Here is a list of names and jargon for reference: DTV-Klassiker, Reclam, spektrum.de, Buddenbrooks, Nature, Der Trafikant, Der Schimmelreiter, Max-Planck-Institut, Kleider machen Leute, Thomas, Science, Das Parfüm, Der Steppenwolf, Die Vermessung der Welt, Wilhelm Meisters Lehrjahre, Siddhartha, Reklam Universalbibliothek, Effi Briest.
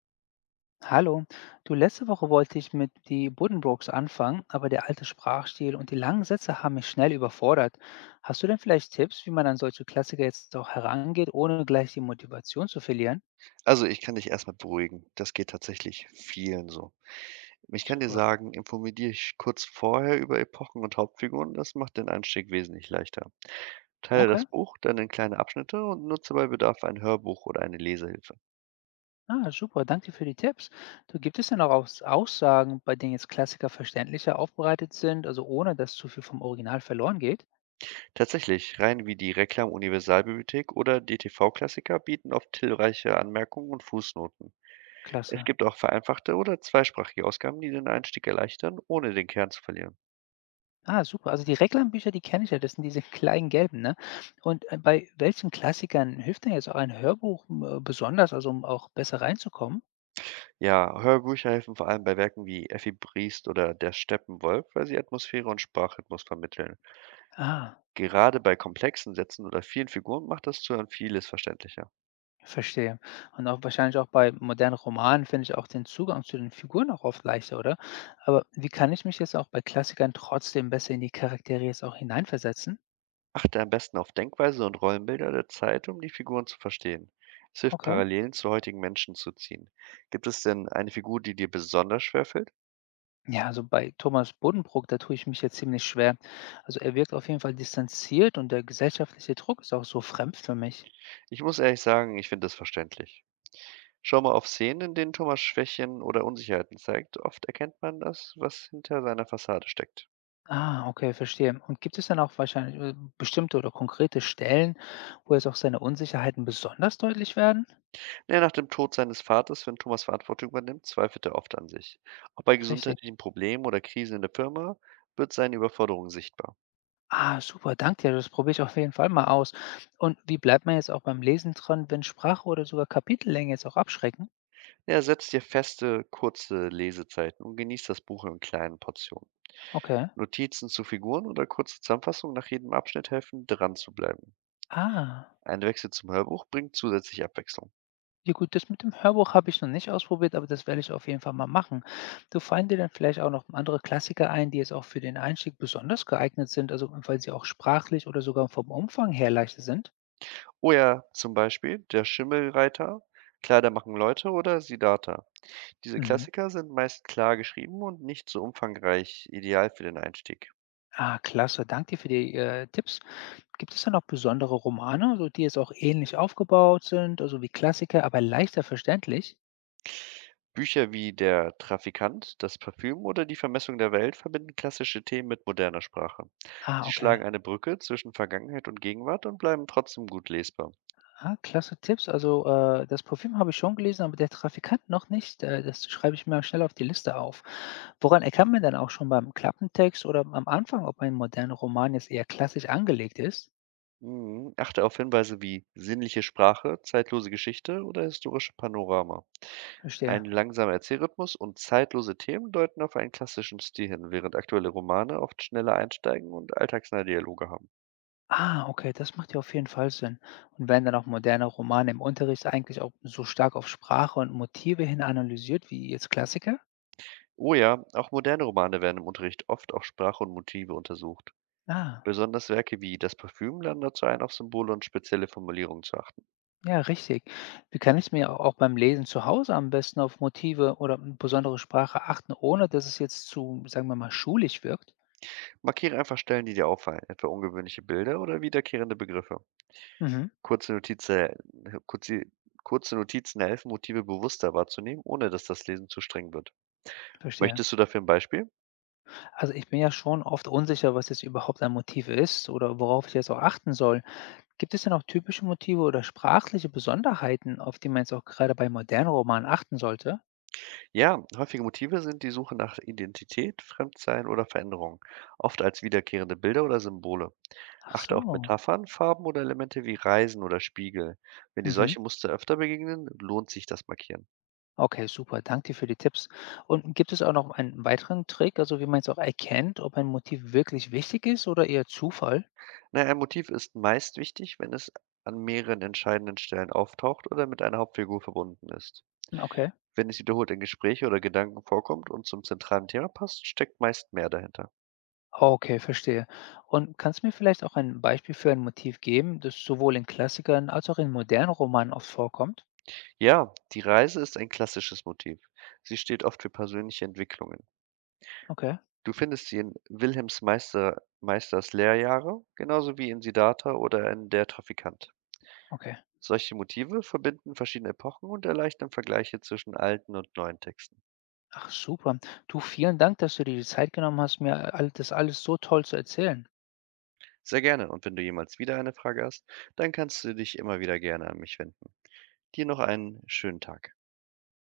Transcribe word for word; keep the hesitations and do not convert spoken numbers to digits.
Hallo, du, letzte Woche wollte ich mit die Buddenbrooks anfangen, aber der alte Sprachstil und die langen Sätze haben mich schnell überfordert. Hast du denn vielleicht Tipps, wie man an solche Klassiker jetzt auch herangeht, ohne gleich die Motivation zu verlieren? Also, ich kann dich erstmal beruhigen. Das geht tatsächlich vielen so. Ich kann dir Super. sagen, informier dich kurz vorher über Epochen und Hauptfiguren, das macht den Einstieg wesentlich leichter. Teile Okay, das Buch dann in kleine Abschnitte und nutze bei Bedarf ein Hörbuch oder eine Lesehilfe. ah, super, danke für die Tipps. Du, gibt es denn auch Aus Aussagen, bei denen jetzt Klassiker verständlicher aufbereitet sind, also ohne dass zu viel vom Original verloren geht? Tatsächlich, Reihen wie die Reklam Universalbibliothek oder D T V-Klassiker bieten oft hilfreiche Anmerkungen und Fußnoten. Es Klasse. gibt auch vereinfachte oder zweisprachige Ausgaben, die den Einstieg erleichtern, ohne den Kern zu verlieren. Ah, super. Also die Recklam-Bücher, die kenne ich ja, das sind diese kleinen gelben, ne? Und, äh, bei welchen Klassikern hilft denn jetzt auch ein Hörbuch, hm, äh, besonders, also um auch besser reinzukommen? Ja, Hörbücher helfen vor allem bei Werken wie Effi Briest oder Der Steppenwolf, weil sie Atmosphäre und Sprachrhythmus vermitteln. Ah, Gerade bei komplexen Sätzen oder vielen Figuren macht das Zuhören vieles verständlicher. verstehe. Und auch wahrscheinlich auch bei modernen Romanen finde ich auch den Zugang zu den Figuren auch oft leichter, oder? Aber wie kann ich mich jetzt auch bei Klassikern trotzdem besser in die Charaktere jetzt auch hineinversetzen? Achte am besten auf Denkweise und Rollenbilder der Zeit, um die Figuren zu verstehen. Es hilft, Okay. Parallelen zu heutigen Menschen zu ziehen. Gibt es denn eine Figur, die dir besonders schwerfällt? Ja, also bei Thomas Buddenbrook, da tue ich mich jetzt ziemlich schwer. Also er wirkt auf jeden Fall distanziert und der gesellschaftliche Druck ist auch so fremd für mich. Ich muss ehrlich sagen, ich finde das verständlich. Schau mal auf Szenen, in denen Thomas Schwächen oder Unsicherheiten zeigt. Oft erkennt man das, was hinter seiner Fassade steckt. Ah, okay, verstehe. Und gibt es dann auch wahrscheinlich äh, bestimmte oder konkrete Stellen, wo jetzt auch seine Unsicherheiten besonders deutlich werden? Ja, nach dem Tod seines Vaters, wenn Thomas Verantwortung übernimmt, zweifelt er oft an sich. Auch bei Richtig. gesundheitlichen Problemen oder Krisen in der Firma wird seine Überforderung sichtbar. Ah, super, danke dir. Das probiere ich auf jeden Fall mal aus. Und wie bleibt man jetzt auch beim Lesen dran, wenn Sprache oder sogar Kapitellänge jetzt auch abschrecken? Er setzt dir feste, kurze Lesezeiten und genießt das Buch in kleinen Portionen. Okay. Notizen zu Figuren oder kurze Zusammenfassungen nach jedem Abschnitt helfen, dran zu bleiben. Ah. Ein Wechsel zum Hörbuch bringt zusätzliche Abwechslung. Ja gut, das mit dem Hörbuch habe ich noch nicht ausprobiert, aber das werde ich auf jeden Fall mal machen. Du, fallen dir dann vielleicht auch noch andere Klassiker ein, die jetzt auch für den Einstieg besonders geeignet sind, also weil sie auch sprachlich oder sogar vom Umfang her leichter sind? Oh ja, zum Beispiel Der Schimmelreiter, Kleider machen Leute oder Siddhartha. Diese Mhm. Klassiker sind meist klar geschrieben und nicht so umfangreich, ideal für den Einstieg. Ah, klasse. Dank dir für die äh, Tipps. Gibt es da noch besondere Romane, so die jetzt auch ähnlich aufgebaut sind, also wie Klassiker, aber leichter verständlich? Bücher wie Der Trafikant, Das Parfüm oder Die Vermessung der Welt verbinden klassische Themen mit moderner Sprache. Ah, Sie okay. schlagen eine Brücke zwischen Vergangenheit und Gegenwart und bleiben trotzdem gut lesbar. Ah, klasse Tipps. Also äh, das Parfüm habe ich schon gelesen, aber der Trafikant noch nicht. Äh, das schreibe ich mir schnell auf die Liste auf. Woran erkennt man dann auch schon beim Klappentext oder am Anfang, ob ein moderner Roman jetzt eher klassisch angelegt ist? Mhm. Achte auf Hinweise wie sinnliche Sprache, zeitlose Geschichte oder historische Panorama. Verstehe. Ein langsamer Erzählrhythmus und zeitlose Themen deuten auf einen klassischen Stil hin, während aktuelle Romane oft schneller einsteigen und alltagsnahe Dialoge haben. Ah, okay, das macht ja auf jeden Fall Sinn. Und werden dann auch moderne Romane im Unterricht eigentlich auch so stark auf Sprache und Motive hin analysiert wie jetzt Klassiker? Oh ja, auch moderne Romane werden im Unterricht oft auf Sprache und Motive untersucht. Ah, Besonders Werke wie Das Parfüm laden dazu ein, auf Symbole und spezielle Formulierungen zu achten. ja, richtig. Wie kann ich mir au- auch beim Lesen zu Hause am besten auf Motive oder m- besondere Sprache achten, ohne dass es jetzt zu, sagen wir mal, schulisch wirkt? Markiere einfach Stellen, die dir auffallen, etwa ungewöhnliche Bilder oder wiederkehrende Begriffe. Mhm, Kurze, Notize, kurze, Kurze Notizen helfen, Motive bewusster wahrzunehmen, ohne dass das Lesen zu streng wird. verstehe. Möchtest du dafür ein Beispiel? Also ich bin ja schon oft unsicher, was jetzt überhaupt ein Motiv ist oder worauf ich jetzt auch achten soll. Gibt es denn auch typische Motive oder sprachliche Besonderheiten, auf die man jetzt auch gerade bei modernen Romanen achten sollte? Ja, häufige Motive sind die Suche nach Identität, Fremdsein oder Veränderung, oft als wiederkehrende Bilder oder Symbole. Ach Achte auf so. Metaphern, Farben oder Elemente wie Reisen oder Spiegel. Wenn dir Mhm. solche Muster öfter begegnen, lohnt sich das Markieren. Okay, super. Danke dir für die Tipps. Und gibt es auch noch einen weiteren Trick, also wie man jetzt auch erkennt, ob ein Motiv wirklich wichtig ist oder eher Zufall? Na, ein Motiv ist meist wichtig, wenn es an mehreren entscheidenden Stellen auftaucht oder mit einer Hauptfigur verbunden ist. Hm, okay. Wenn es wiederholt in Gespräche oder Gedanken vorkommt und zum zentralen Thema passt, steckt meist mehr dahinter. Okay, verstehe. Und kannst du mir vielleicht auch ein Beispiel für ein Motiv geben, das sowohl in Klassikern als auch in modernen Romanen oft vorkommt? Ja, die Reise ist ein klassisches Motiv. Sie steht oft für persönliche Entwicklungen. Okay, Du findest sie in Wilhelms Meister, Meisters Lehrjahre, genauso wie in Siddhartha oder in Der Trafikant. okay. Solche Motive verbinden verschiedene Epochen und erleichtern Vergleiche zwischen alten und neuen Texten. Ach super. Du, vielen Dank, dass du dir die Zeit genommen hast, mir all- das alles so toll zu erzählen. Sehr gerne und wenn du jemals wieder eine Frage hast, dann kannst du dich immer wieder gerne an mich wenden. Dir noch einen schönen Tag.